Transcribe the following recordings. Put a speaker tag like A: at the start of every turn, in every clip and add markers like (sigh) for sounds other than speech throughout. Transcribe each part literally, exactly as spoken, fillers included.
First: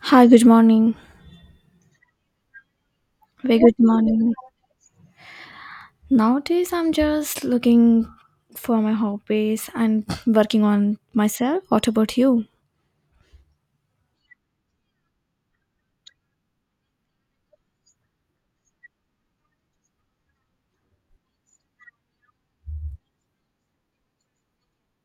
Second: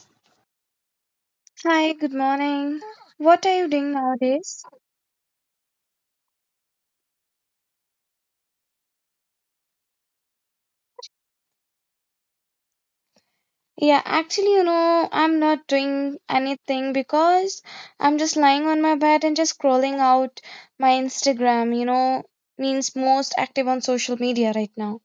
A: Hi, good morning.
B: Hi, good morning. What are
A: Very
B: you
A: good
B: doing
A: morning.
B: nowadays?
A: Nowadays, I'm just looking for my hobbies and working on myself. What about you?
B: Yeah, actually, you know, I'm not doing anything because I'm just lying on my bed and just scrolling out my Instagram, you know, means most active on social media right now.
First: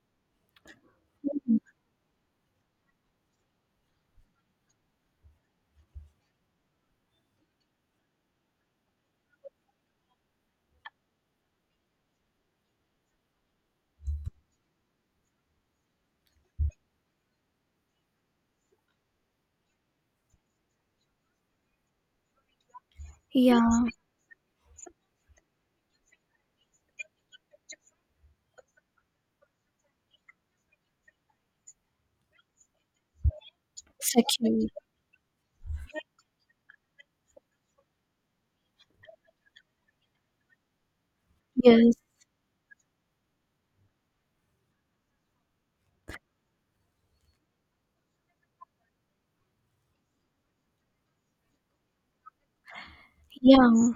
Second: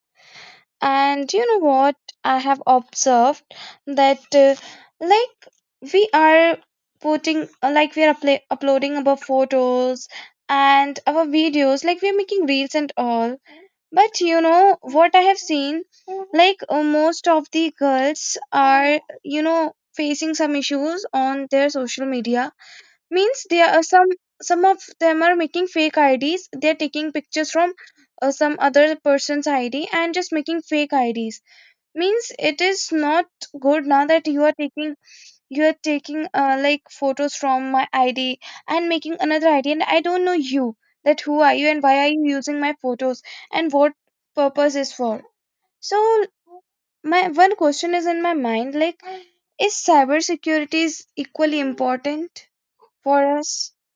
B: And you know what? I have observed that, uh, like, we are putting, uh, like, we are upla- uploading our photos and our videos, like, we are making reels and all. But you know what I have seen? Like, uh, most of the girls are, you know, facing some issues on their social media. Means
A: Yeah,
B: there are some some of them are making fake I Ds. They're taking pictures from uh, some other person's I D and just making fake I Ds. Means it is not good now that you are
A: securely.
B: taking you are taking, uh, like, photos from my id and making another id, and I don't know you, that who are you and
A: Yes.
B: why are you using my photos and what purpose is for. So my one question is in my mind, like, is cybersecurity is equally important for us?
A: Yeah.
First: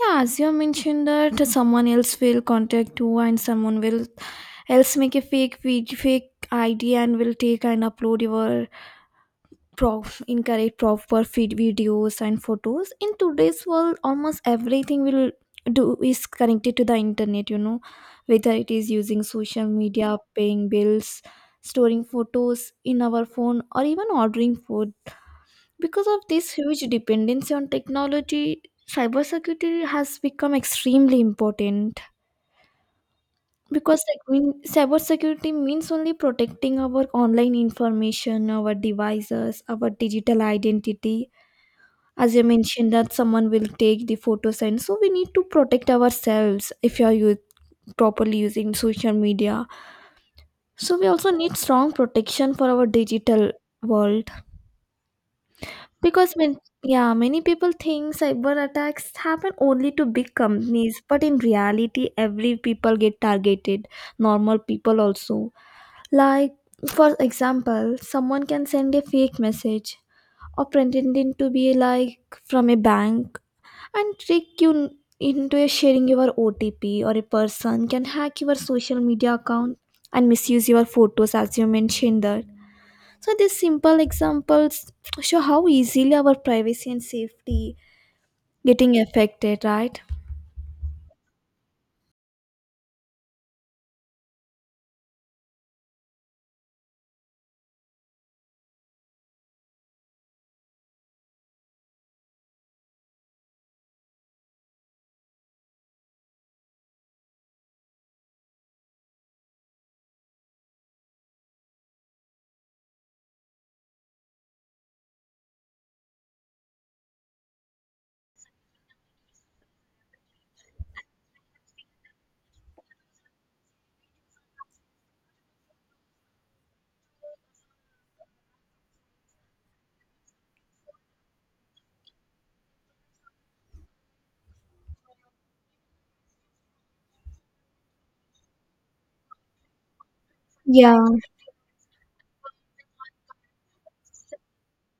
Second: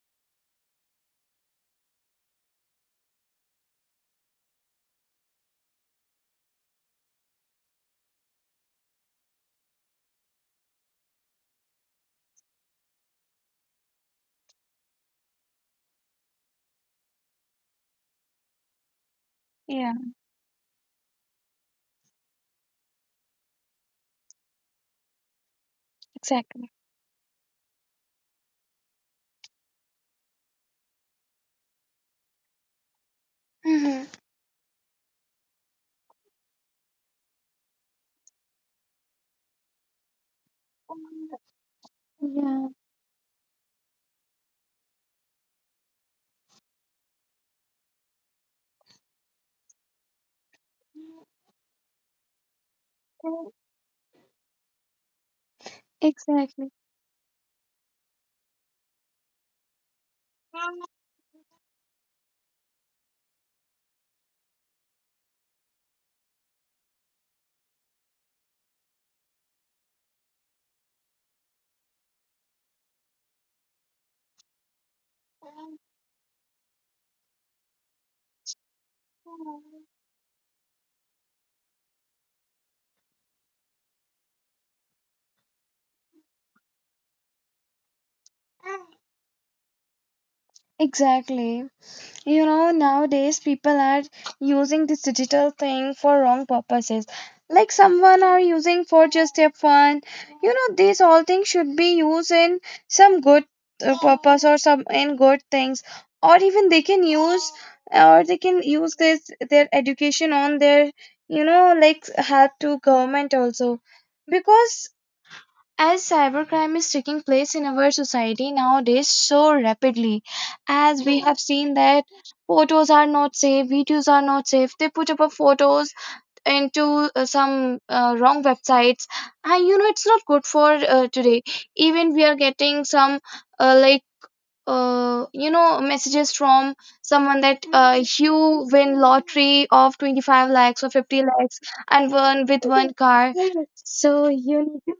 A: Yeah, as you mentioned that someone else will contact you and someone will else make a fake vid- fake I D and will take and upload your pro- incorrect proper feed videos and photos. In today's world almost everything will do is connected to the internet you know Whether it is using social
B: Yeah,
A: media, paying bills, storing photos in our phone, or even ordering food, because of this
B: exactly.
A: huge dependency on technology, cybersecurity has become extremely important, because
B: Hmm.
A: like mean, cybersecurity means only protecting our online information, our devices, our digital identity. As you
B: Yeah,
A: mentioned that someone will take the photos, and so we need to protect ourselves. If you are u- properly using social media, so we also need strong protection for our digital world. Because when,
B: exactly.
A: yeah, many people think cyber attacks happen only to big companies, but in reality every people get targeted, normal people also, like, for example, someone can send a fake message or pretending to be like from a bank and trick you n- into a sharing your O T P, or a person can hack your social media account and misuse your photos, as you mentioned that. So these simple examples show how easily our privacy and safety getting affected, right?
B: Exactly, you know, nowadays people are using this digital thing for wrong purposes, like someone are using for just their fun. You know, these all things should be used in some good, uh, purpose, or some in good things, or even they can use, or they can use this their education on their, you know, like help to government also, because as cybercrime is taking place in our society nowadays so rapidly, as we have seen that photos are not safe, videos are not safe, they put up a photos into uh, some uh, wrong websites, and you know it's not good for uh, today. Even we are getting some, uh, like, uh, you know, messages from someone that, uh, you win lottery of twenty-five lakhs or
A: Yeah.
B: fifty lakhs and won with one car. So you need to,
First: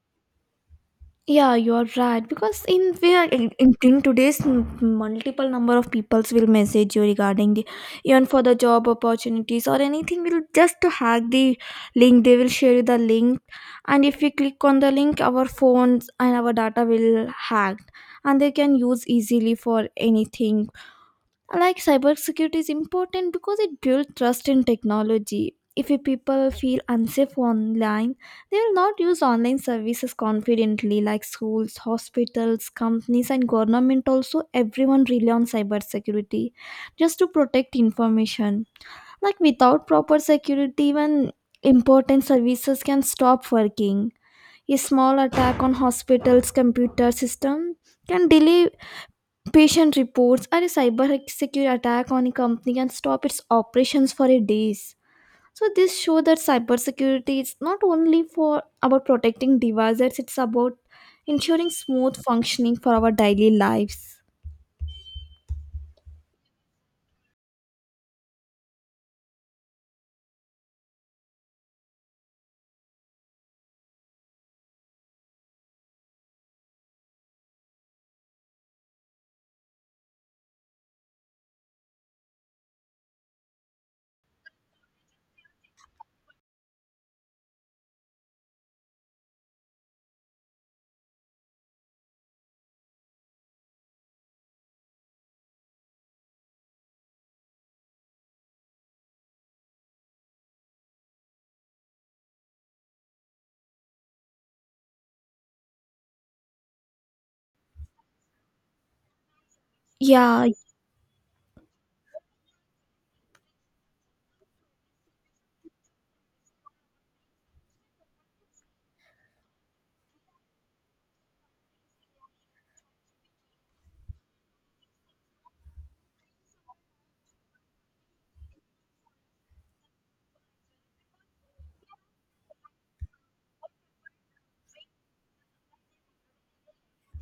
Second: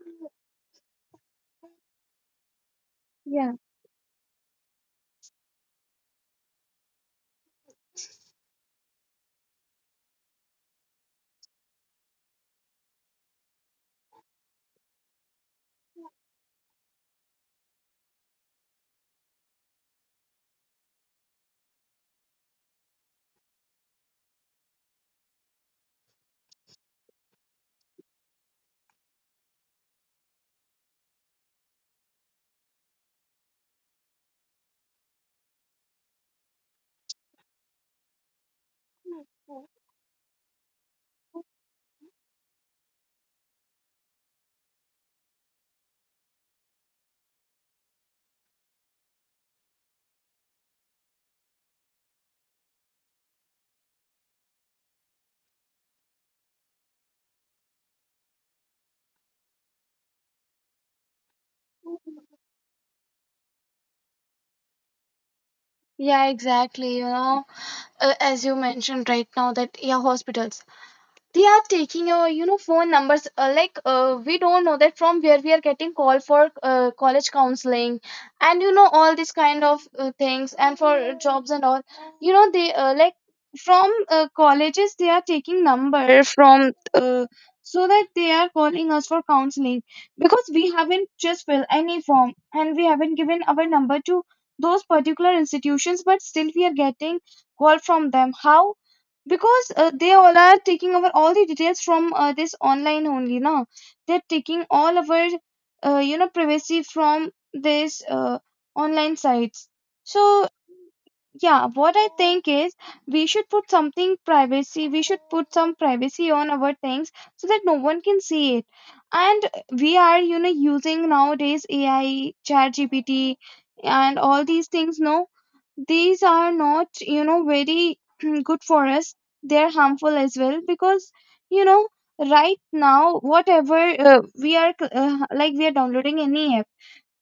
A: Yeah, you're right. Because in we are in,
B: yeah.
A: in in today's m- multiple number of peoples will message you regarding the, even for the job opportunities or anything. Will just to hack the link. They will share you the link, and if we click on the link, our phones and our data will hacked, and they can use easily for anything. Like cybersecurity is important because it builds trust in technology. If a people feel unsafe online, they will not use online services confidently, like schools, hospitals, companies, and government also, everyone rely on cybersecurity just to protect information. Like without proper security even important services can stop working. A small attack on hospitals computer system can delay patient reports, are a cybersecurity attack on a company can stop its operations for a days. So this show that cybersecurity is not only for about protecting devices, it's about ensuring smooth functioning for our daily lives.
B: Yeah, exactly. You know, uh, as you mentioned right now, that yeah, hospitals, they are taking, uh, you know, phone numbers, uh, like, uh, we don't know that from where we are getting call for uh, college counseling, and you know all these kind of uh, things, and for jobs and all. You know, they, uh, like, from uh, colleges, they are taking number from uh, so that they are calling us for counseling, because we haven't just fill any form and we haven't given our number to those particular institutions, but still we are getting call from them. How? Because uh, they all are taking over all the details from uh, this online only. Now they're taking all of our, uh, you know, privacy from this, uh, online sites.
A: Yeah,
B: So yeah, what I think is, we should put something privacy we should put some privacy on our things, so that no one can see it. And we are, you know, using nowadays A I, chat G P T, and all these things, no, these are not, you know, very (clears throat) good for us. They're harmful as well, because, you know, right now whatever, uh, we are, uh, like, we are downloading any app,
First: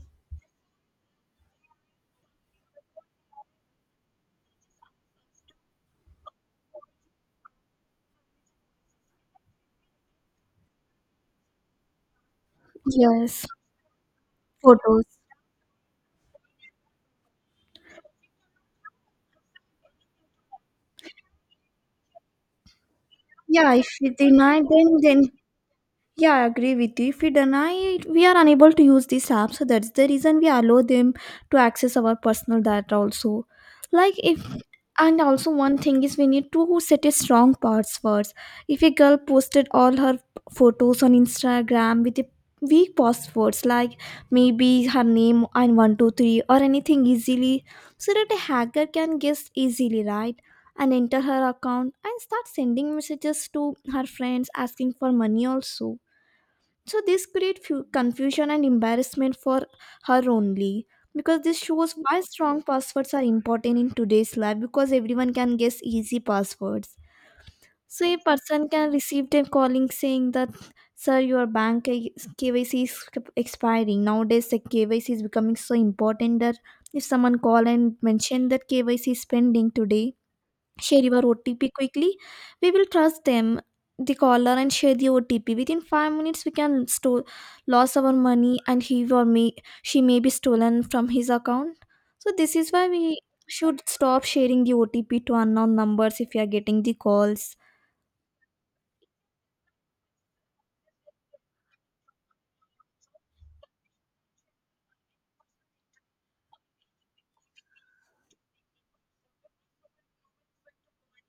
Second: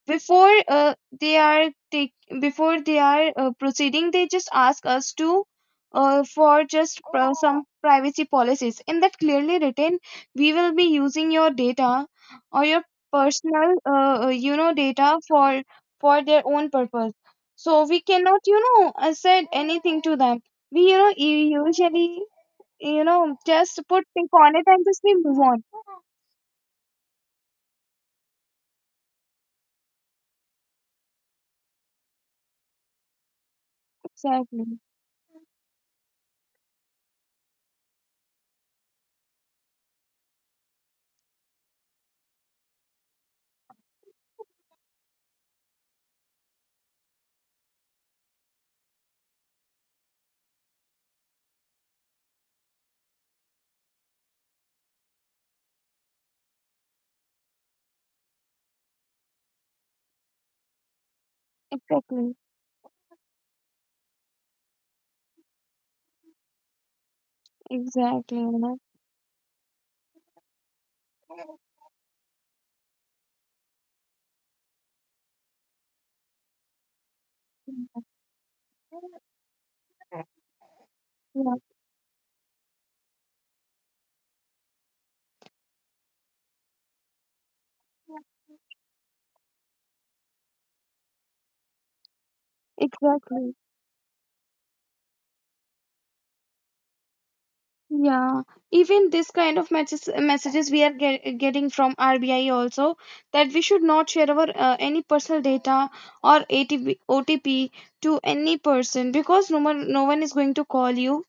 B: before, uh, they are take before they are, uh, proceeding, they just ask us to, uh, for just, uh, some privacy policies, in that clearly written, we will be using your data, or your
A: yes,
B: personal, uh, uh, you know,
A: photos.
B: data for for their own purpose. So we cannot, you know, uh, said anything to them. We, you know, u- usually, you know,
A: Yeah,
B: just
A: if
B: put
A: we
B: tick on
A: deny
B: it, and
A: them,
B: just we
A: then
B: move on.
A: yeah, I agree with you. If we deny it, we are unable to use these apps. So that's the reason we allow them to access our personal data also. Like if,
B: exactly
A: and also one thing is we need to set a strong passwords. If a girl posted all her photos on Instagram with a weak passwords, like maybe her name and one two three or anything easily, so that a hacker can guess easily, right? And enter her account and start sending messages to her friends asking for money also. So this creates confusion and embarrassment for her only, because this shows why
B: exactly
A: strong passwords are important in today's life, because everyone can guess easy passwords. So a
B: exactly, you
A: person
B: know.
A: can receive them calling saying that sir your bank K- KYC is expiring. Nowadays the K Y C is becoming so important that if someone call and mention that K Y C is pending today, share your
B: Yeah.
A: O T P quickly. We will trust them, the caller, and share the O T P. Within five minutes, we can store loss our money, and he or me, she may be stolen from his account. So this is why we
B: Exactly.
A: should stop sharing the O T P to unknown numbers if you are getting the calls.
B: Yeah. Even this kind of matches, messages we are get, getting from R B I also, that we should not share our uh, any personal data or A T P, O T P to any person, because no one no one is going to call you.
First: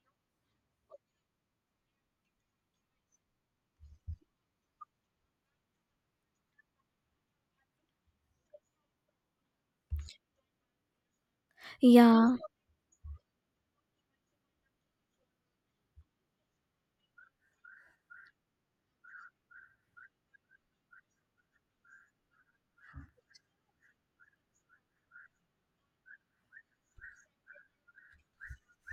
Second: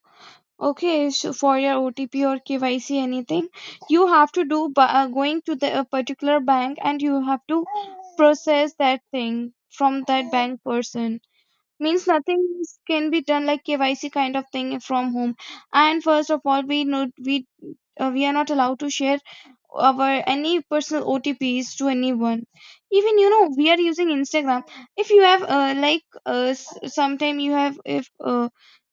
B: Okay, so for your O T P or K Y C anything, you have to do by uh, going to the uh, particular bank, and you have to process that thing from that bank person. Means
A: Yeah,
B: nothing is- can be done like K Y C kind of thing from home. And first of all, we know we uh, we are not allowed to share our any personal O T Ps to anyone. Even you know we are using Instagram. If you have, uh, like, uh, s- sometime you have, if, uh,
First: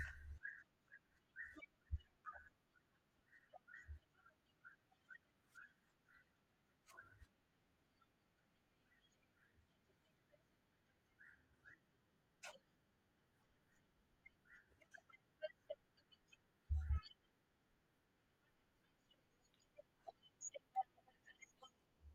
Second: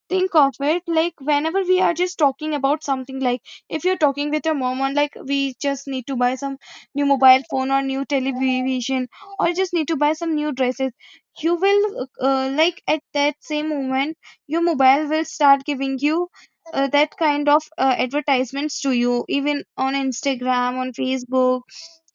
B: think of it, like whenever we are just talking about something, like if you're talking with your mom on, like we just need to buy some new mobile phone, or new television, or just need to buy some new dresses, you will, uh, like, at that same moment your mobile will start giving you, uh, that kind of uh, advertisements to you, even on Instagram, on Facebook,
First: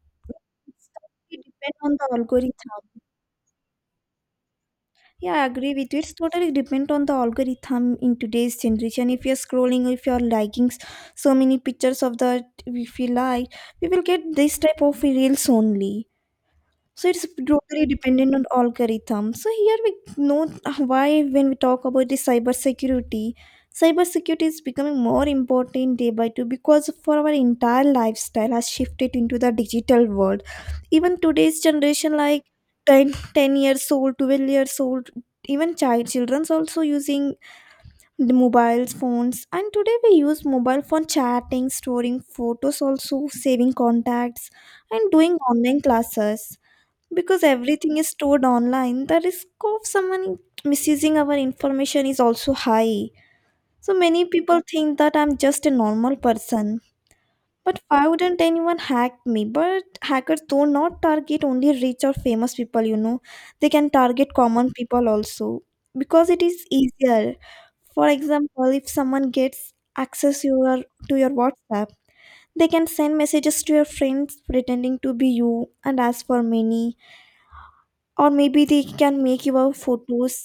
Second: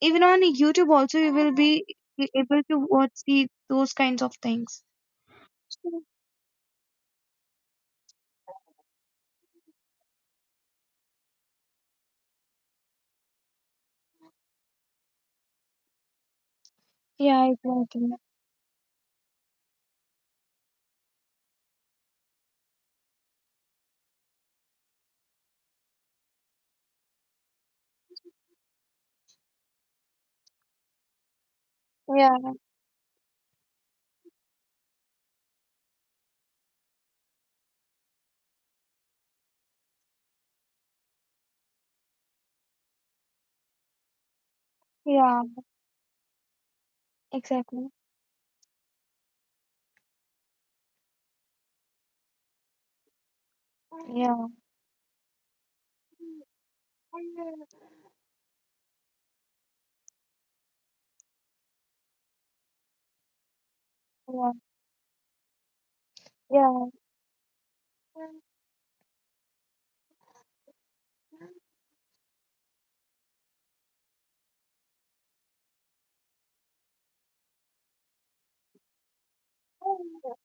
B: even on YouTube also, you
A: it
B: will
A: depends
B: be
A: on the
B: able
A: algorithm.
B: to watch the those kinds of things.
A: Yeah, I agree with you. It's totally depend on the algorithm in today's generation. If you're scrolling, if you're liking s- so many pictures of that, if you like, we will get this type of reels only. So it's
B: Yeah,
A: totally
B: exactly.
A: dependent on algorithm. So here we know why when we talk about the cybersecurity, cybersecurity is becoming more important day by day because for our entire lifestyle has shifted into the digital world. Even today's generation, like
B: yeah
A: ten, ten years old, twelve years old, even child children's also using the mobiles phones, and today we use mobile phone chatting, storing photos, also saving contacts, and doing
B: yeah.
A: online classes. Because
B: Exactly.
A: everything is stored online, the risk of someone misusing our information is also high. So many
B: Yeah.
A: people think that I'm just a normal person, but why wouldn't anyone hack me? But hackers do not target only rich or famous people, you know, they can target
B: Yeah.
A: common people also because it is
B: Yeah.
A: easier. For example, if someone gets access your to your WhatsApp, they can send messages to your friends pretending to be you and as for many, or maybe they can make your photos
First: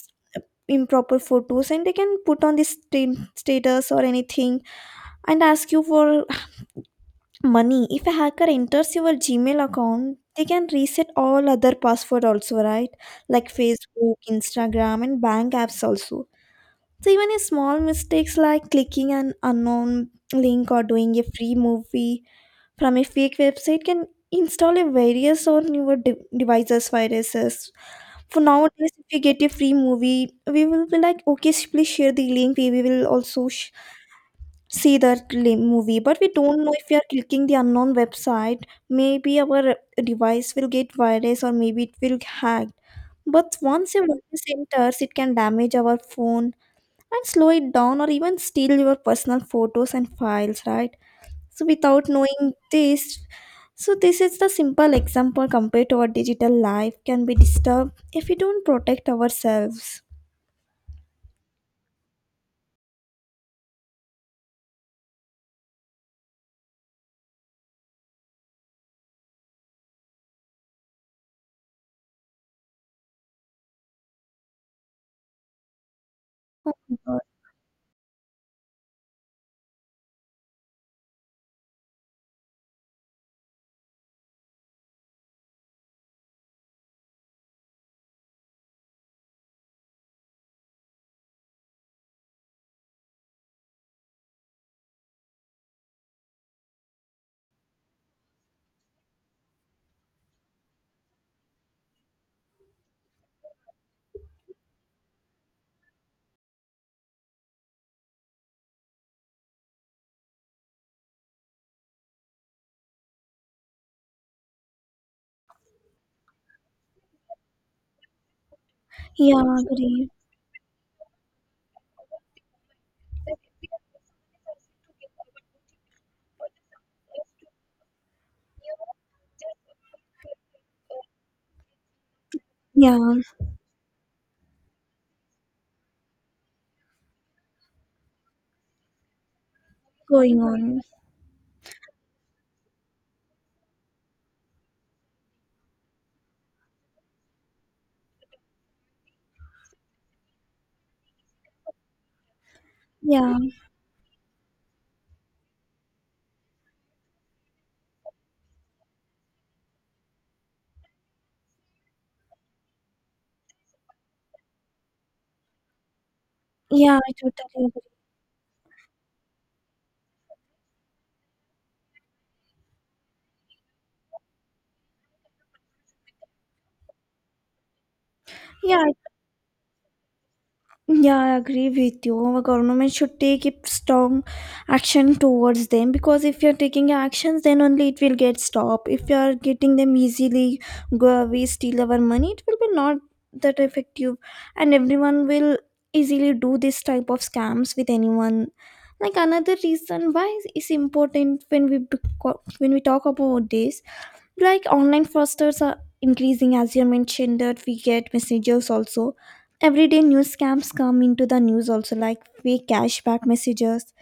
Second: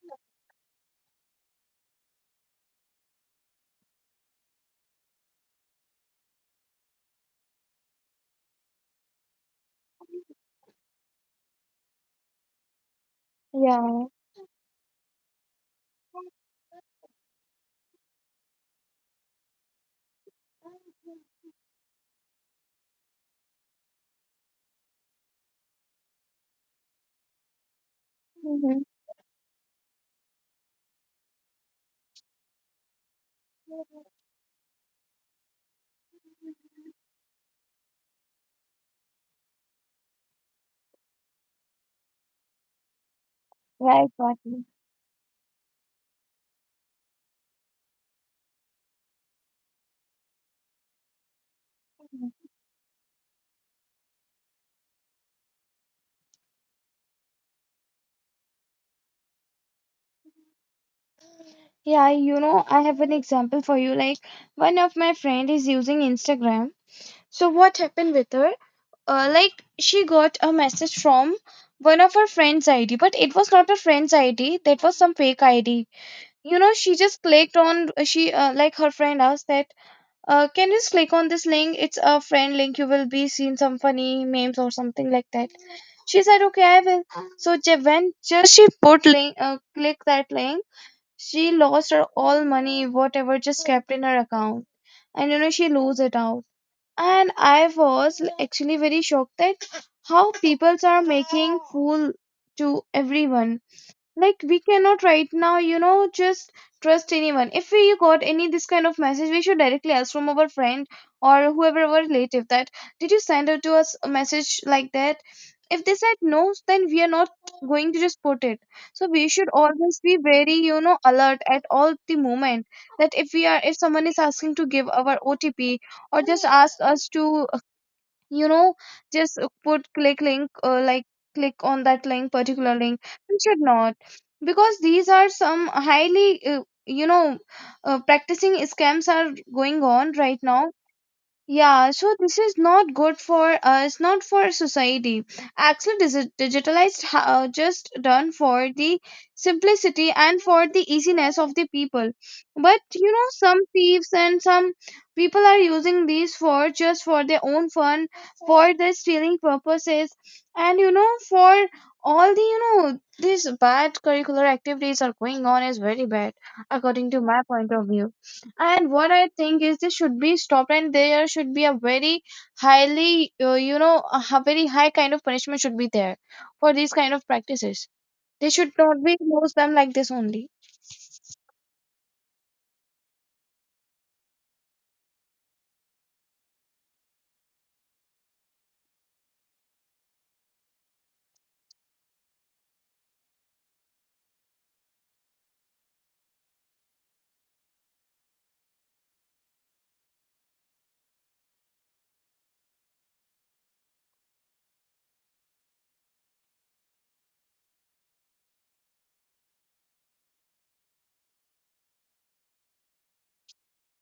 A: improper photos and they can put on this sta- status or anything and ask you for money. If a hacker enters your Gmail account, they can reset all other password also, right? Like
B: Yeah.
A: Facebook, Instagram, and bank apps also. So even a small mistakes like clicking an unknown link or doing a free movie from a fake website can install a various on your de- devices viruses. For
B: Mm-hmm.
A: nowadays, if we get a free movie, we will be like, okay, sh- please share the link. We we will also sh- see that li- movie. But we don't know if we are clicking the unknown website. Maybe our device will get virus or maybe it will hacked. But once
B: Yeah,
A: your virus
B: exactly.
A: enters, it can damage our phone and slow it down or even steal your personal photos and files, right? So without knowing this, so this is the simple example compared to our digital life can be disturbed if we don't protect ourselves.
B: Yeah, you know, I have an example for you. Like, one of my friend is using Instagram. So what happened with her? Uh, like, she got a message from one of her friend's I D, but it was not a friend's I D. That was some fake I D. You
A: Oh
B: know, she
A: my God.
B: just clicked on. She, uh, like, her friend asked that, Uh, can you just click on this link? It's a friend link. You will be seeing some funny memes or something like that. She said, okay, I will. So ju- when just she put link, uh, click that link, she lost her all money, whatever just kept in her account. And you know, she lose it out. And I was l- actually very shocked that how people are making fool to everyone. Like, we cannot right now, you know, just trust anyone. If we got any this kind of message, we should directly ask from our friend or whoever our relative that did you send out to us a message like that? If they said no, then we are not going to just put it. So we should
A: Yeah,
B: always
A: agree.
B: be very, you know, alert at all the moment, that if we are, if someone is asking to give our O T P, or just ask us to, you know, just, uh, put click link, uh, like, click on that link particular link,
A: Yeah,
B: we should not, because these are some highly, uh, you know, uh, practicing scams are going on right
A: going
B: now.
A: on.
B: Yeah, so this is not good for us, not for society. Actually, this is digitalized, uh, just done for the simplicity and for the easiness of the people. But you know,
A: Yeah.
B: some thieves and some people are using these for just for their own fun, for their stealing purposes, and you know, for all the you know, these bad curricular activities are going on is very bad,
A: Yeah, I
B: according to my
A: totally
B: point of
A: agree.
B: view. And what I think is this should be stopped, and there should be a very highly, uh, you know, a h- very high kind of punishment should be there for these kind of practices. They should
A: Yeah.
B: not be close them like this only.
A: Yeah, I agree with you. Our government should take a strong action towards them, because if you're taking actions, then only it will get stopped. If you're getting them easily, go away, steal our money, it will be not that effective, and everyone will easily do this type of scams with anyone. Like another reason why is important when we bec- when we talk about this, like online fraudsters are increasing, as you mentioned that we get messages also. Everyday news scams come into the news also, like fake cashback messages,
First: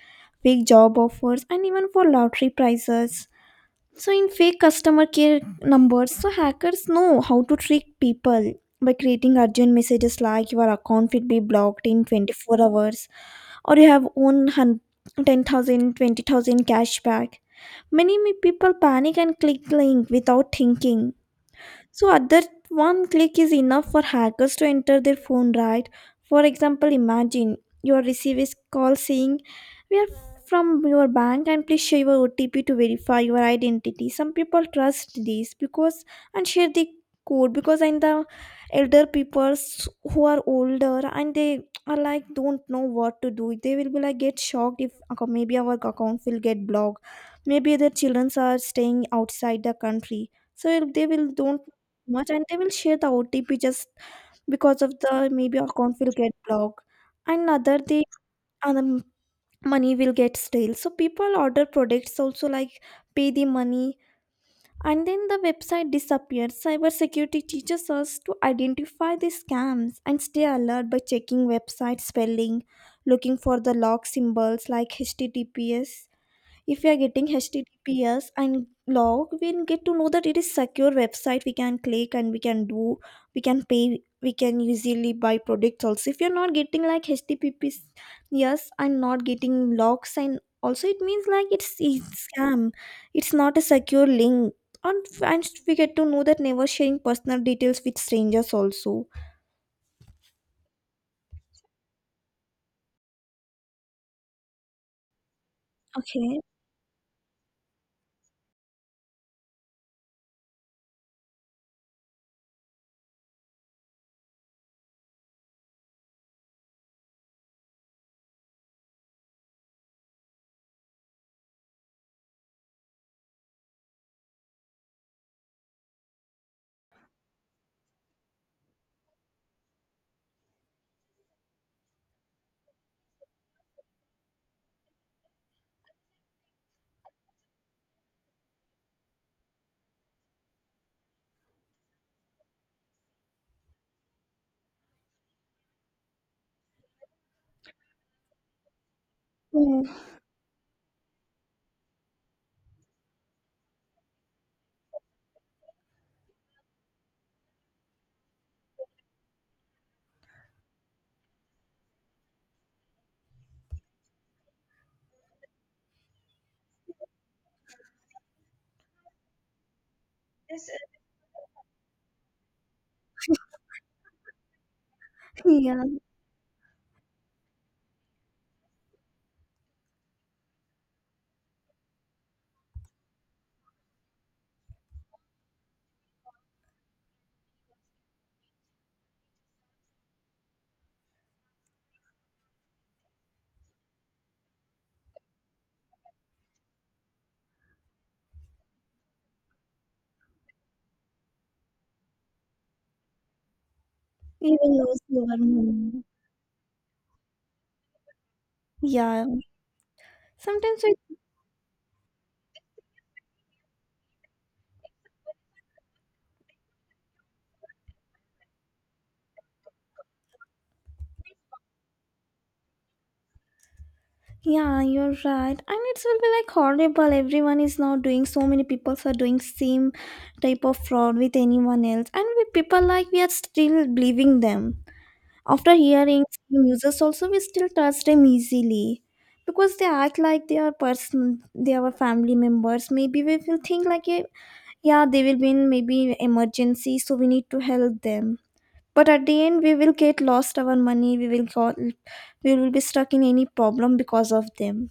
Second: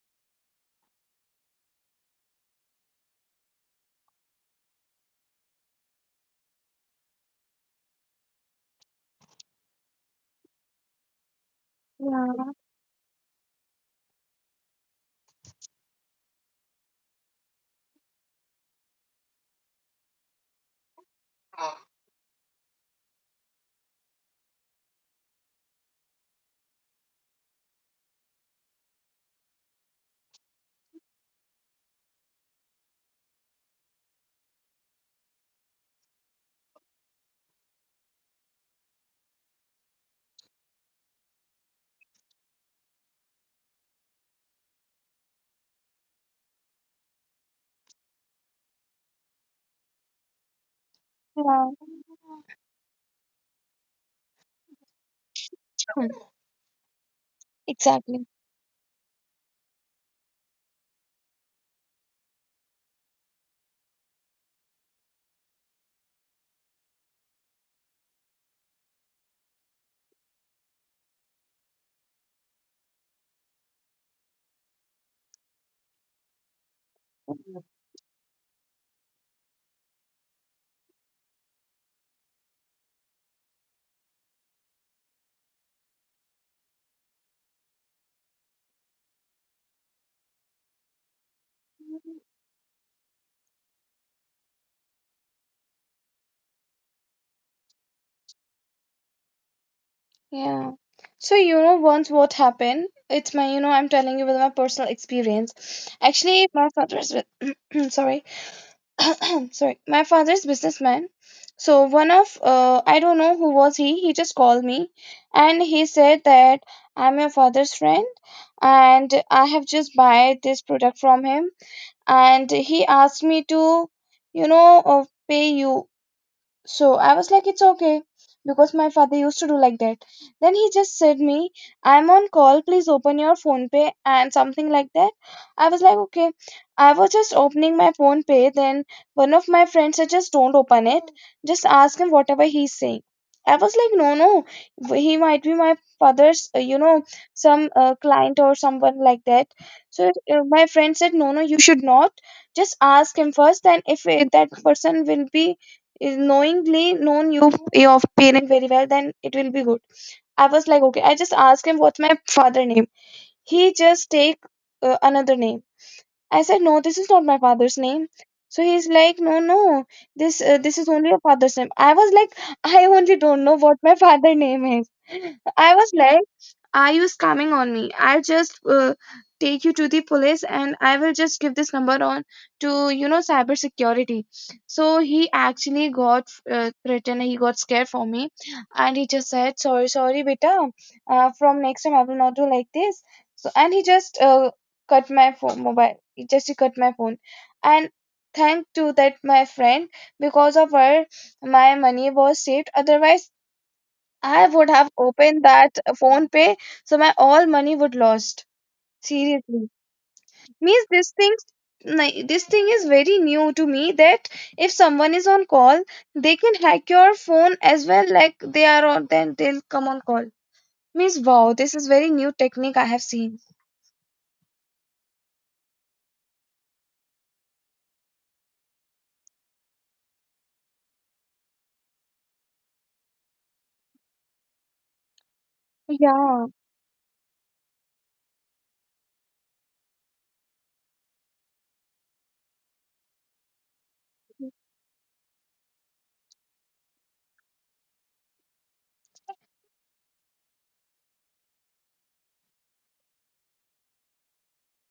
A: fake job offers, and even for lottery prizes, so in fake customer care numbers. So hackers know how to trick people by creating urgent messages like your account will be blocked in twenty-four hours or you have own hun- ten thousand, twenty thousand cashback. Many me- people panic and click link without thinking. So other one click is enough for hackers to enter their phone, right? For example, imagine your receives call saying, "We are from your bank and please share your O T P to verify your identity." Some people trust this because and share the code, because and the elder peoples who are older and they are like don't know what to do. They will be like get shocked if "Okay, maybe our account will get blocked. Maybe their children are staying outside the country, so if they will don't
B: Yeah.
A: much and they will share the O T P just because of the maybe account
B: Hmm.
A: will get blocked and other the
B: Exactly.
A: other money will get stale. So people order products also like pay the money, and then the website disappears. Cybersecurity teaches us to identify the scams and stay alert by checking website spelling, looking for the log symbols like H T T P S. If we are getting https and log, we'll get to know that it is secure website, we can click and we can do, we can pay, we can easily buy products also. If you're not getting like https, yes, and not getting logs and also, it means like it's, it's scam, it's not a secure link, and and we get to know that never sharing personal details with strangers also.
B: Yeah, so you know once what happened, it's my, you know, I'm telling you with my personal experience.
A: Okay.
B: Actually, my father's with (clears throat) sorry, (coughs) (clears throat) sorry, my father's businessman. So one of, uh, I don't know who was he he just called me and he said that I'm your father's friend, and I have just buy this product from him, and he asked me to, you know, uh, pay you. So I was like, it's okay, because my father used to do like that. Then he just said me, I'm on call, please open your phone pay and something like that. I was like, okay. I was just opening my phone pay. Then one of my friends said, just don't open it. Just ask him whatever he's saying. I was like, no, no. He might be my father's, uh, you know, some, uh, client or someone like that.
A: Yeah.
B: So, uh, my friend said, no, no, you should not. Just ask him first. Then if, uh, that person will be is knowingly known you your parent very well, then it will be good. I was like, okay. I just asked him what's my father name. He just take, uh, another name. I said, no, this is not my father's name. So he's like, no, no, this uh, this is only your father's name. I was like, (laughs) I only don't know what my father name is. (laughs) I
A: Yeah,
B: was like, are you scamming on me? I'll just, uh, take you to the police, and I will just give this number on to, you know, cyber security. So he actually got, uh, threatened. He got scared for me, and he just said, sorry, sorry, beta. Uh, from next time, I will not do like this. So, and he just, uh, cut my phone, mobile. He just he cut my phone. And thank to that my friend because of her my money was saved, otherwise I would
A: even
B: have
A: those your
B: opened that
A: money.
B: phone pay, so my all money would lost.
A: Yeah.
B: Seriously,
A: Sometimes
B: means
A: we,
B: this thing, ni- this thing is very new to me. That if someone is on call, they can hack your phone as well. Like they are on, then they'll come on call. Means wow, this is very new technique I have seen.
A: yeah, you're right. And it will be like horrible. Everyone is now doing, so many people are doing same type of fraud with anyone else. And we people like we are still believing them. After hearing
B: Yeah.
A: some users also we still trust them easily. Because they act like they are person, they are family members. Maybe we will think like eh, yeah, they will be in maybe emergency, so we need to help them. But at the end we will get lost our money, we will got we will be stuck in any problem because of them.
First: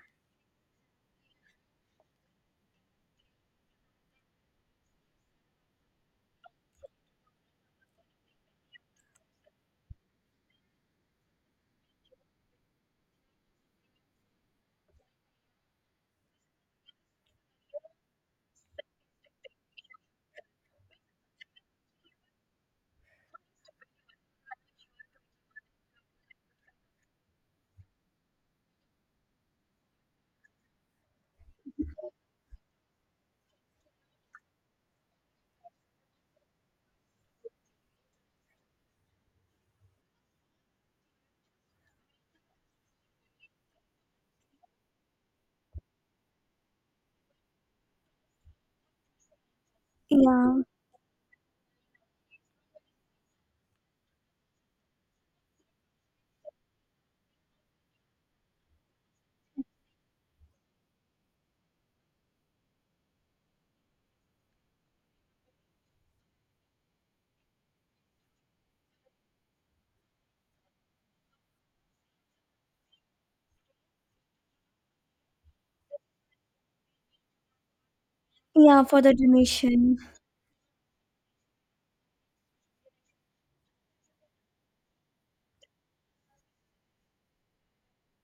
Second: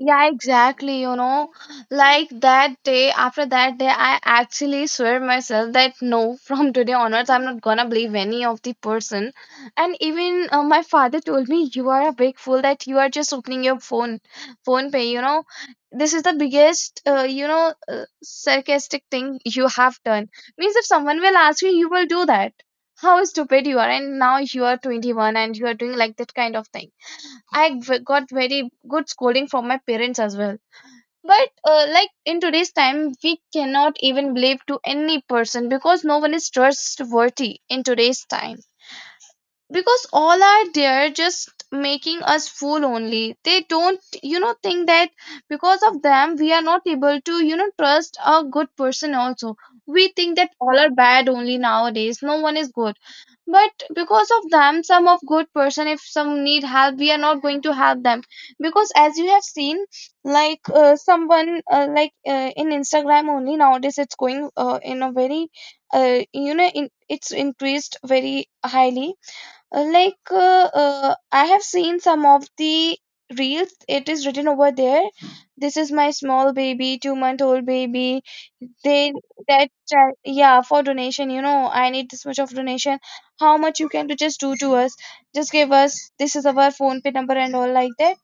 B: Yeah, exactly. You know, like that day, after that day, I actually swear myself that no, (laughs) from today onwards, I'm not gonna believe any of the person. And even uh, my father told me, you are a big fool that you are just opening your phone, phone pay. You know, this is the biggest, uh, you know, uh, sarcastic thing you have done. Means if someone will ask you, you will do that. How stupid you are, and now you are twenty-one and you are doing like that kind of thing. I v- got very good scolding from my parents as well. But uh, like in today's time, we cannot even believe to any person because no one is trustworthy in today's time. Because all are there just making us fool only. They don't, you know, think that because of them we are not able to, you know, trust a good person also. We think that
A: Yeah,
B: all are bad only nowadays. No one is good, but because of them, some of good person, if some need help, we are not going to help them, because as you have seen, like uh, someone, uh, like uh, in Instagram only nowadays it's going, uh, in a very, uh, you know in, it's increased very highly. uh, like uh, uh, I have seen some of the reels, it is written over there, this is my small baby, two month old baby.
A: yeah, for
B: They
A: the
B: That
A: donation.
B: child, yeah, for donation, you know, I need this much of donation. How much you can to just do to us, just give us, this is our phone pay number and all like that.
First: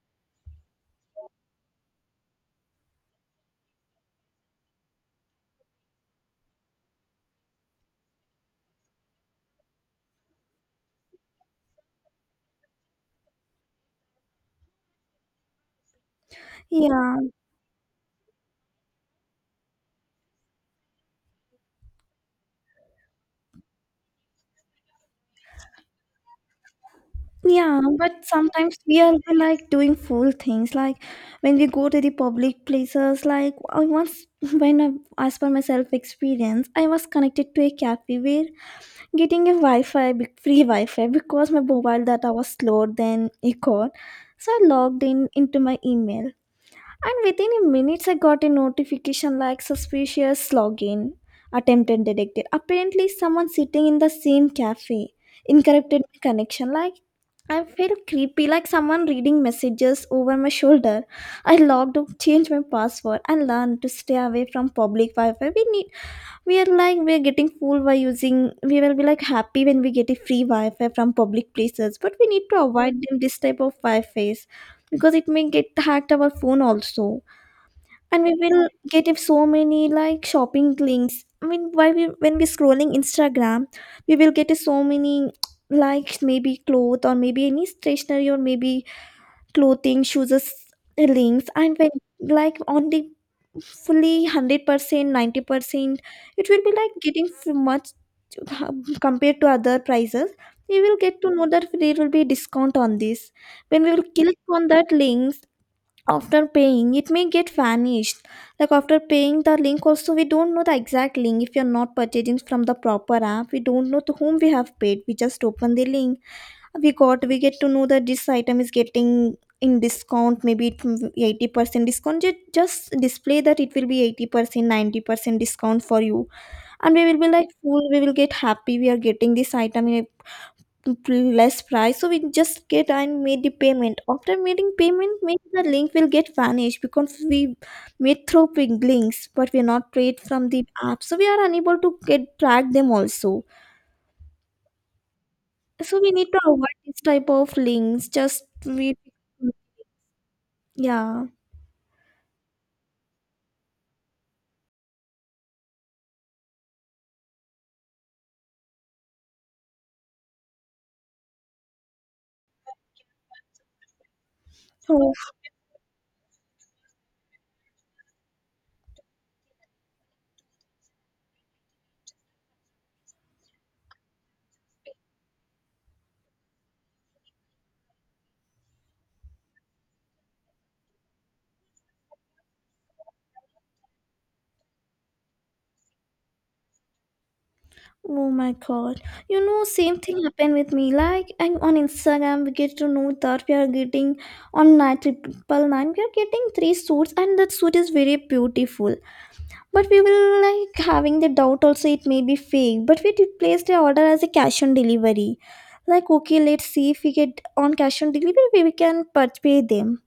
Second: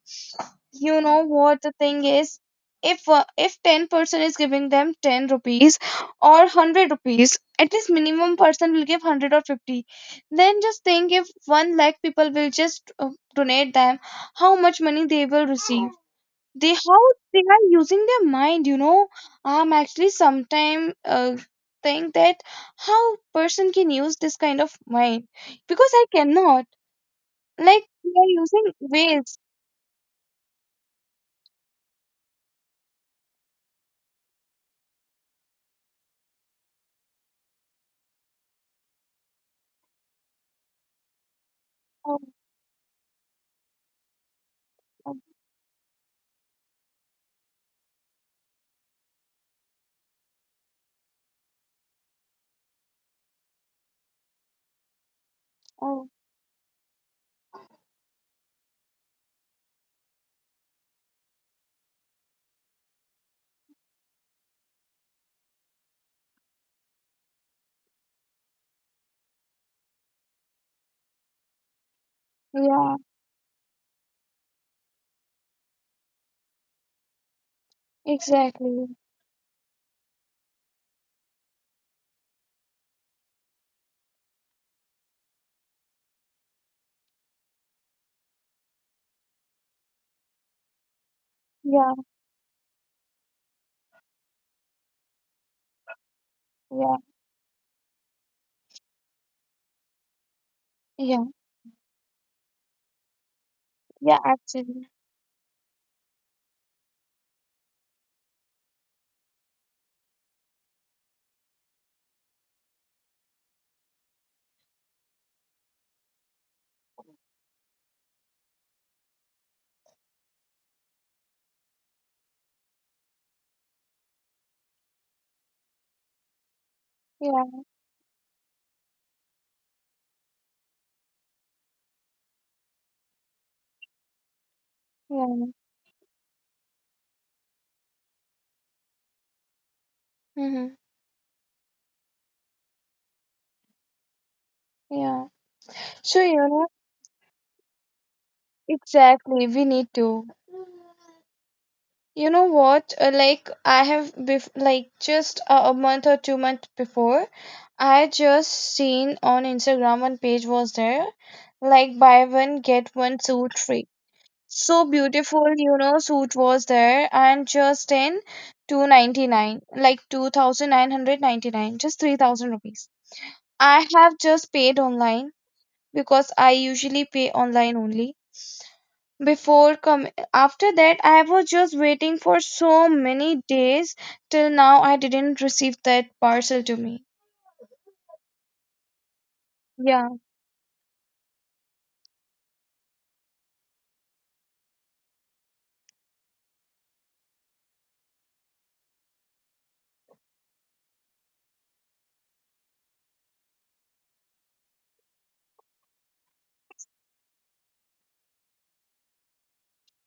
B: You know what the thing is, if uh, if ten person is giving them ten rupees or one hundred rupees, at least minimum person will give one hundred or fifty. Then just think, if one lakh people will just uh, donate them, how much money they will receive. They How
A: Yeah,
B: they are using their mind you know I'm actually sometime uh, think that how person can use this kind of mind, because I cannot,
A: yeah,
B: like they
A: but
B: are using
A: sometimes we are we
B: ways.
A: like doing fool things. Like when we go to the public places, like I once, (laughs) when I, as per my self experience, I was connected to a cafe where getting a Wi Fi, free Wi Fi, because my mobile
B: Oh,
A: data was slower than a cord. So I logged
B: oh,
A: in into my email. And within a minutes, I got a notification like suspicious login, attempted detected. Apparently, someone sitting in the same cafe interrupted
B: oh.
A: my connection. Like, I felt creepy, like someone reading messages over my shoulder. I logged out, changed my password, and learned to stay away from public Wi-Fi. We need, we are like, we are getting fooled by using. We will be like happy when we get a free Wi-Fi from public places, but we need to avoid
B: Yeah.
A: them this type of Wi-Fi's because it may get hacked our phone also. And we will
B: Exactly.
A: get if so many like shopping links, I mean why we when we scrolling Instagram we will get so many, like maybe cloth or maybe any stationery or maybe clothing shoes links. And when
B: Yeah,
A: like on the fully one hundred percent, ninety percent it will be like
B: yeah,
A: getting so much um, compared to other prices. We will get
B: yeah,
A: to know that there will be discount on this when we will
B: yeah,
A: click on
B: absolutely.
A: that links. After paying it may get vanished. Like after paying the link also we don't know the exact link. If you're not purchasing from the proper app we don't know to whom we have paid. We just open the link, we got we get to know that this item is getting in discount. Maybe it will eighty percent discount. Ju- just display that it will be eighty percent, ninety percent discount for you. And we will be like
B: Yeah,
A: full, we will get happy we are getting this item, pr- less price. So we just get and made the payment. After making payment
B: yeah,
A: maybe the link will get vanished because we made through ping- links. But we are not paid
B: yeah.
A: from the
B: Mm-hmm.
A: app so we are unable to get track them also.
B: Yeah.
A: So we
B: So,
A: need
B: you
A: to
B: know,
A: avoid this type of links, just we,
B: exactly, we need to.
A: yeah.
B: You know what? Uh, like, I have, bef- like, just a, a month or two months before, I just seen on Instagram one page was there, like, buy one, get one suit free. So
A: Oh.
B: beautiful, you know, suit was there, and just in two ninety-nine, like two thousand nine hundred ninety-nine, just three thousand rupees I have just paid online, because I usually pay online only. Before com- after that I was just waiting for so many days, till now I didn't receive that parcel to me.
A: Oh my god. You know, same
B: Yeah,
A: thing happened with me. Like and on Instagram we get to know that we are getting on nine triple nine we are getting three suits, and that suit is very beautiful. But we will like having the doubt also, it may be fake. But we did place the order as a cash on delivery. Like okay, let's see if we get on cash on delivery, we we can purchase them.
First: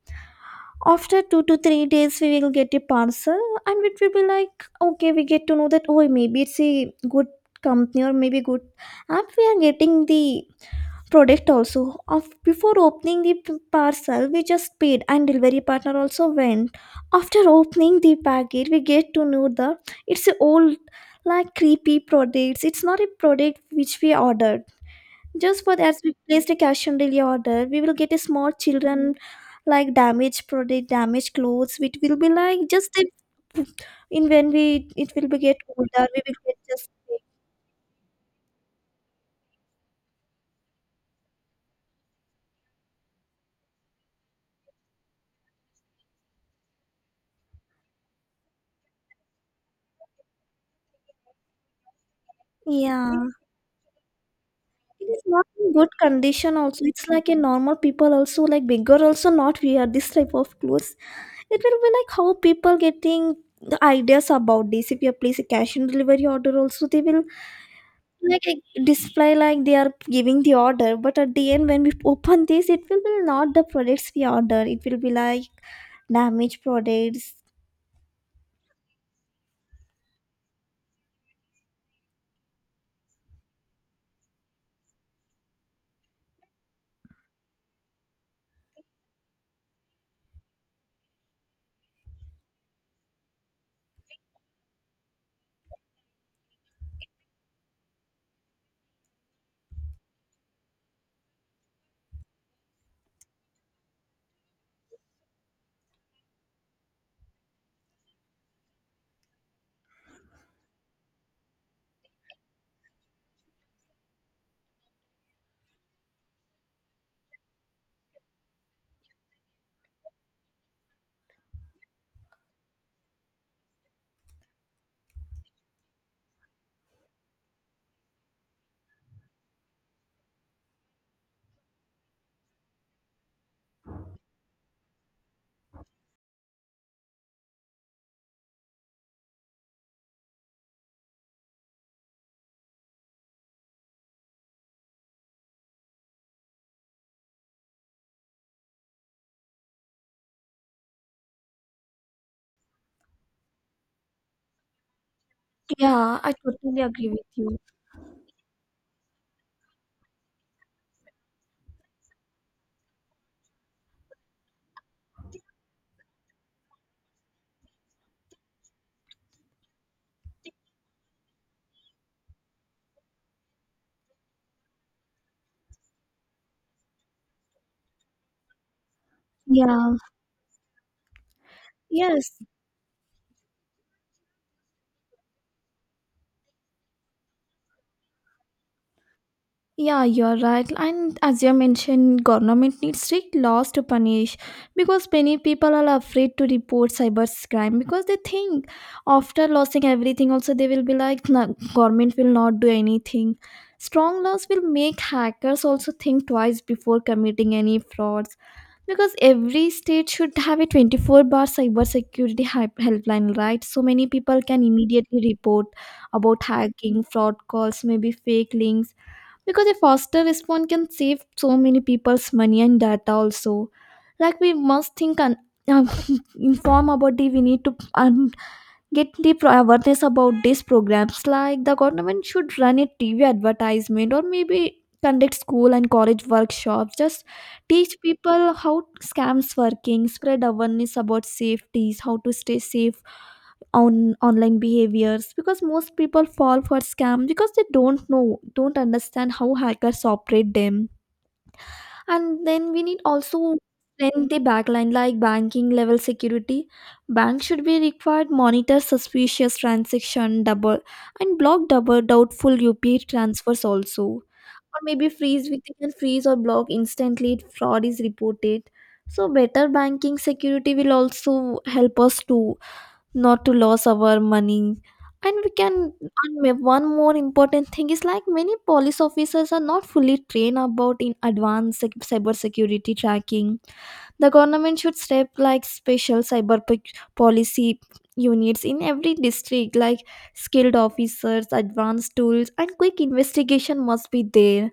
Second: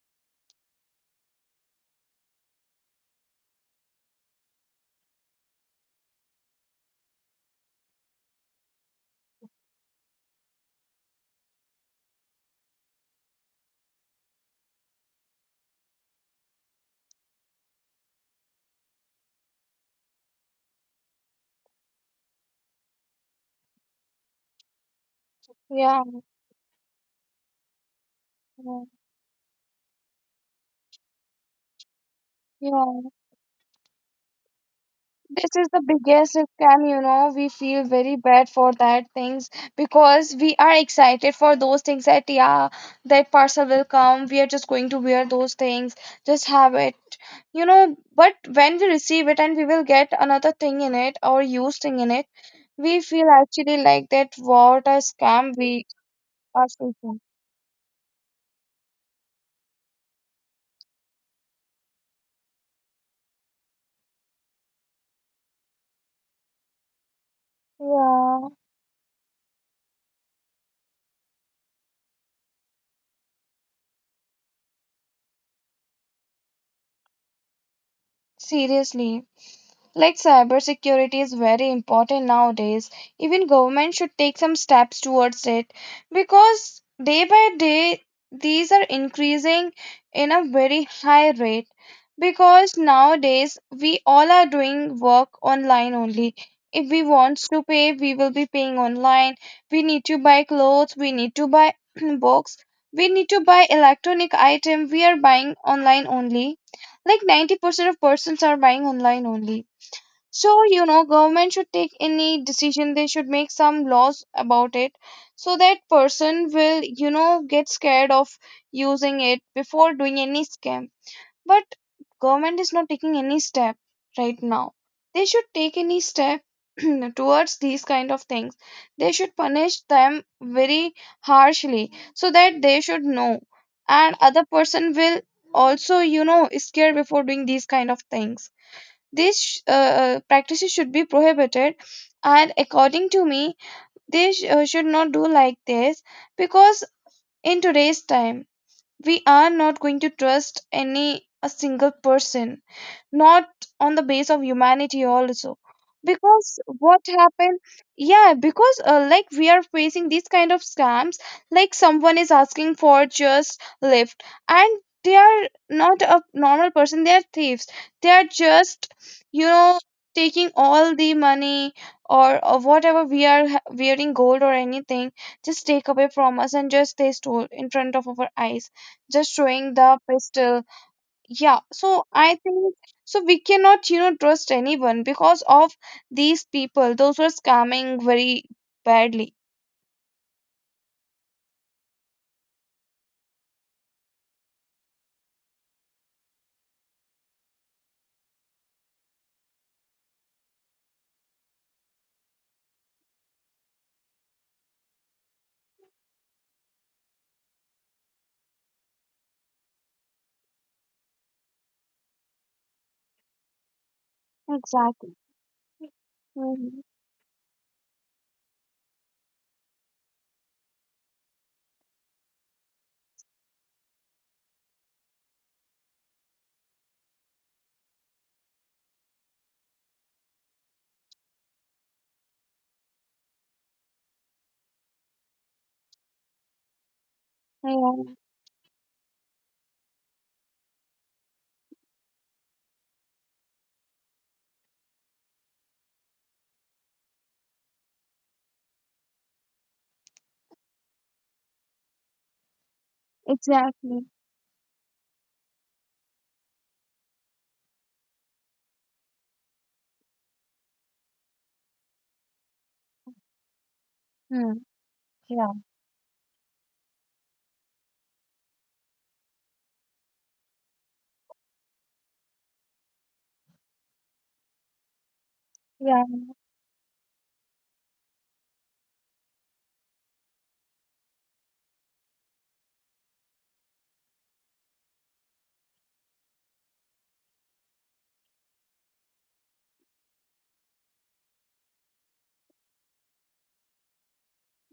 A: After two to three days, we will get a parcel, and it will be like okay, we get to know that oh maybe it's a good company or maybe good app. We are getting the product also of before opening the p- parcel we just paid, and delivery partner also went. After opening the packet we get to know the it's a old like creepy products. It's not a product which we ordered. Just for that
B: yeah,
A: we placed a cash on delivery order, we will get a small
B: yeah.
A: children, like damaged product damaged clothes, which will be like just a,
B: Yeah.
A: in when we, it will be
B: This
A: get
B: is the
A: older we
B: biggest
A: will get just,
B: scam, you know. We feel very bad for that things, because we are excited for those things, that yeah, that parcel will come. We are just going to wear those things, just have it. you know but when we receive it and we will get another thing in it or use thing in it, we
A: yeah.
B: feel actually like that, what a
A: It is not
B: scam we
A: in good condition
B: are
A: also. It's
B: facing.
A: like a normal people also like bigger also not wear this type of clothes. It will be like how people getting the ideas about this. If you place a cash and delivery order also they will like
B: Yeah,
A: a display like they are giving the order. But at the end when we open this it will be not the products we order. It will be like damaged products.
B: seriously. Like cybersecurity is very important nowadays. Even government should take some steps towards it, because day by day these are increasing in a very high rate, because nowadays we all are doing work online only. If we want to pay, we will be paying online. We need to buy clothes, we need to buy (clears throat) books, we need to buy electronic item. We are buying online only. Like ninety percent of persons are buying online only, so you know government should take any decision, they should make some laws about it, so that person will, you know get scared of using it before doing any scam. But government is not taking any step right now. They should take any step (clears throat) towards these kind of things. They should punish them very harshly, so that they should know, and other person will also, you know scared before doing these kind of things. these sh- uh, uh, Practices should be prohibited. And according to me, they sh- uh, should not do like this, because in today's time we are not going to trust any a single person, not on the base of humanity also.
A: Yeah, I
B: Because
A: totally
B: what
A: agree with you.
B: happened, yeah, because uh, like we are facing these kind of scams, like someone is asking for just lift and they are not a normal person, they are thieves. They are just, you know taking all the money, or, or whatever we are ha- wearing, gold or anything, just take away from us, and just they stole in front of our eyes, just showing
A: Yeah.
B: the pistol. Yeah, so I
A: Yes.
B: think, so we cannot, you know trust anyone because of these people, those are scamming very badly.
A: Yeah, you're right. And as you mentioned, government needs strict laws to punish, because many people are afraid to report cyber crime because they think after losing everything, also they will be like, "No, government will not do anything." Strong laws will make hackers also think twice before committing any frauds, because every state should have a twenty-four bar cyber security hy- helpline, right? So many people can
B: Exactly.
A: immediately report about
B: Mhm.
A: hacking, fraud calls, maybe fake links, because a faster response can save so many people's money and data also. Like we must think and um, (laughs) inform about the, we need to um, get the pro- awareness about these programs. Like the government should run a TV advertisement, or maybe conduct school and college workshops, just teach
B: Yeah,
A: people how scams working, spread awareness about safeties, how to stay safe on online behaviors, because most people fall for scam because they don't know don't understand how hackers operate them. And then we need also
B: exactly.
A: strengthen the backline, like banking level security. Banks should be required monitor suspicious transaction double and block double doubtful U P I transfers also.
B: Hmm.
A: Or maybe freeze,
B: Yeah.
A: we can freeze or block instantly if fraud is reported. So better banking security will also help us to not to lose our money. And we can,
B: Yeah.
A: and ma- one more important thing is, like many police officers are not fully trained about in advanced sec- cyber security tracking. The government should step like special cyber p- policy units in every district, like skilled officers, advanced tools and quick investigation must be there.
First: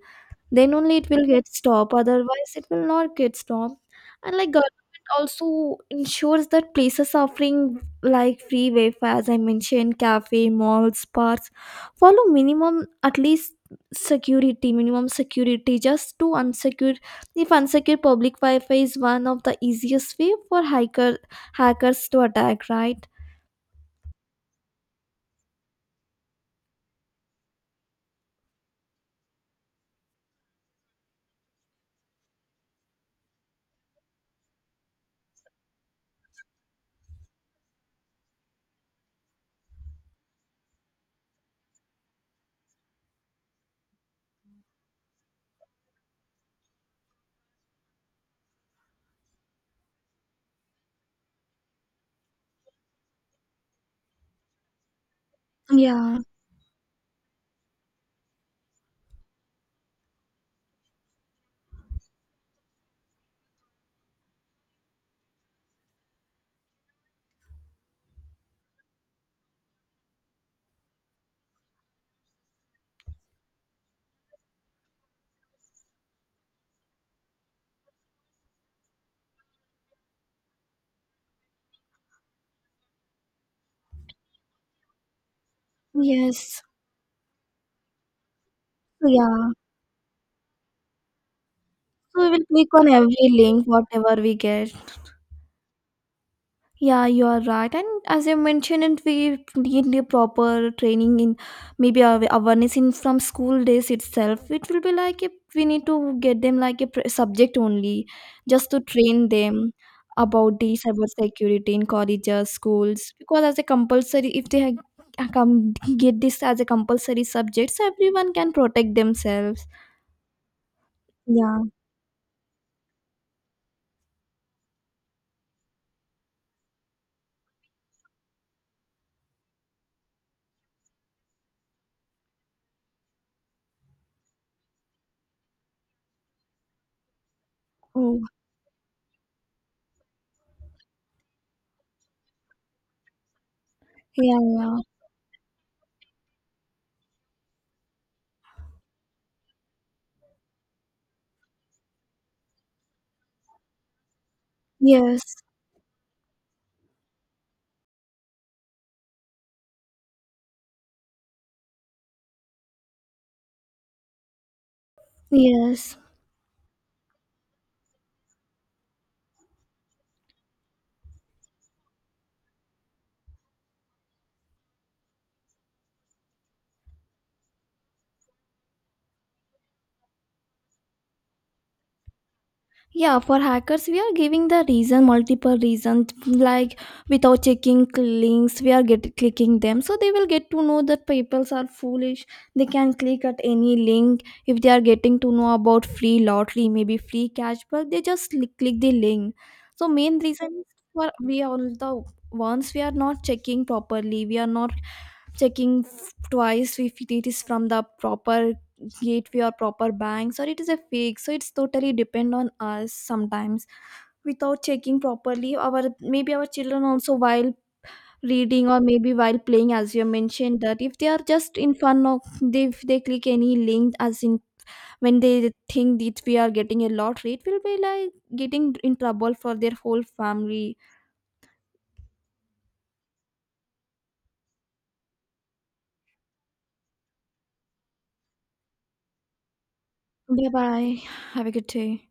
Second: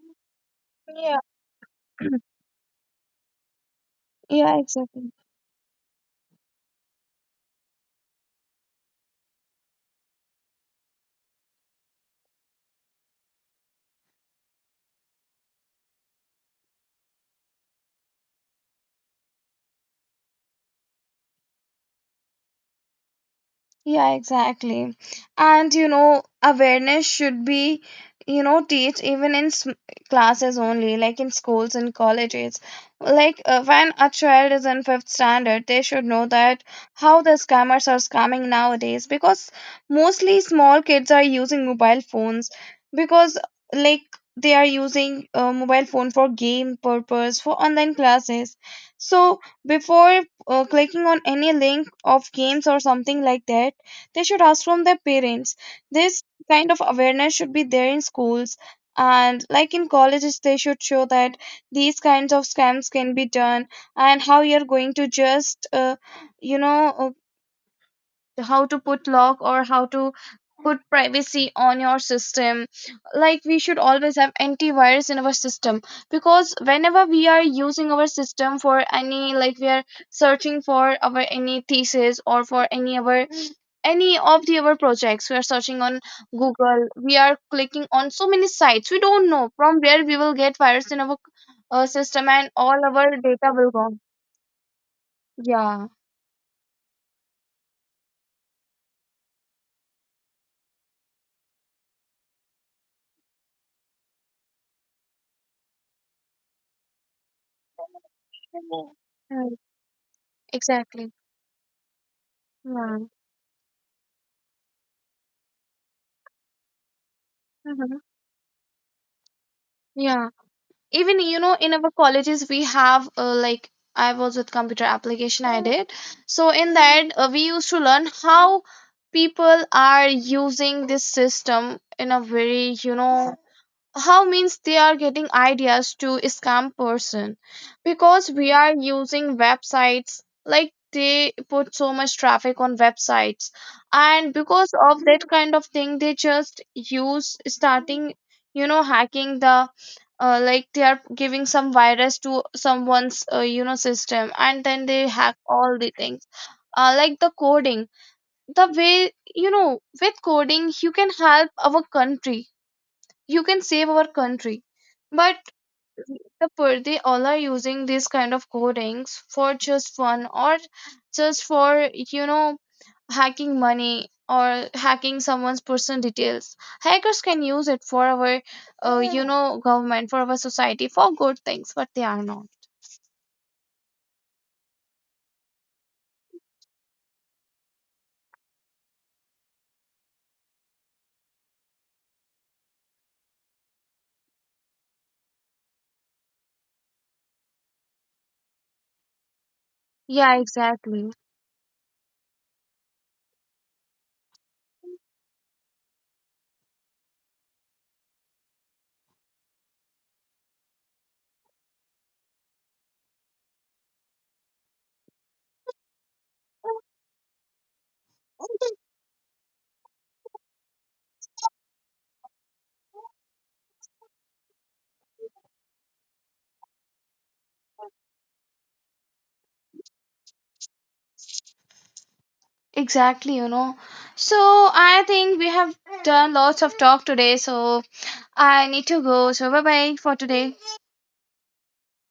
A: Then only it
B: Yeah.
A: will get stopped,
B: (clears throat)
A: otherwise it will not get stopped. And like
B: Yeah,
A: government
B: exactly.
A: also ensures that places offering like free Wi-Fi, as I mentioned, cafe, malls, parks, follow minimum at least security, minimum security just to unsecure. If unsecure public Wi-Fi is one of the easiest way for hacker hackers to attack, right?
B: Yeah, exactly. And you know, awareness should be, you know, teach even in s- classes only, like in schools and colleges. Like uh, when a child is in fifth standard, they should know that how the scammers are scamming nowadays, because mostly small kids are using mobile phones, because, like, they are using a mobile phone for game purpose, for online classes. So before uh, clicking on any link of games or something like that, they should ask from their parents.
A: Yeah.
B: This kind of awareness should be there in schools. And like in colleges, they should show that these kinds of scams can be done, and how you're going to just, uh, you know, uh, the how to put lock or how to put privacy on your system. Like we should always have antivirus in our system, because whenever we are using our system for any, like we are searching for our any thesis or for any our any of the our projects, we are searching on
A: Yes.
B: Google, we are clicking on so many sites, we don't know
A: Yeah.
B: from where we will get virus in our uh,
A: So
B: system,
A: we will
B: and
A: click on
B: all our
A: every
B: data
A: link
B: will go.
A: whatever we get.
B: Yeah.
A: Yeah, you are right. And as you mentioned, and we need a proper training in maybe awa- awareness in from school days itself. It will be like if we need to get them like a pr- subject only, just to train
B: Mm,
A: them about the cyber
B: exactly.
A: security in colleges,
B: Yeah.
A: schools. Because as a compulsory, if they ha- come get this as a compulsory subject, so
B: Mm-hmm.
A: everyone can protect themselves.
B: Yeah, even you know,
A: Yeah.
B: in our colleges, we have, uh, like I was with computer application, I did. So, in that, uh, we used to learn how people are using this system in a very, you know, how means they are getting ideas to scam person,
A: Oh.
B: because we are using websites, like they put so much traffic on websites, and
A: Yeah.
B: because
A: Yeah.
B: of that kind of thing they just use starting, you know hacking the, uh, like they are giving some virus to someone's, uh, you know, system, and then they
A: Yes.
B: hack all the things, uh, like the coding. The way you know with coding you can help our country, you can save our country, but
A: Yes.
B: the per- they all are using these kind of codings for just fun, or just for, you know hacking money, or hacking someone's personal details. Hackers can use it for our, uh, you know government, for our society, for good things, but they are not.
A: Yeah, for hackers we are giving the reason, multiple reasons, like without checking links we are get clicking them, so they will get to know that people are foolish. They can click at any link if they are getting to know about free lottery, maybe free cashback. They just li- click the link. So main
B: Yeah,
A: reason is for
B: exactly.
A: we all, the ones, we are not checking properly, we are not checking f- twice if it is from the proper gateway or proper banks or it is a fake. So it's totally depend on us sometimes, without checking properly, our maybe our children also while reading or maybe while playing, as you mentioned that if they are just in fun of, they if they click any link as in when they think that we are getting a lottery, it will be like getting in trouble for their whole family.
B: Exactly you know so I think we have done lots of talk today, so I need to go, so bye bye for
A: Bye
B: today.
A: bye. Have a good day.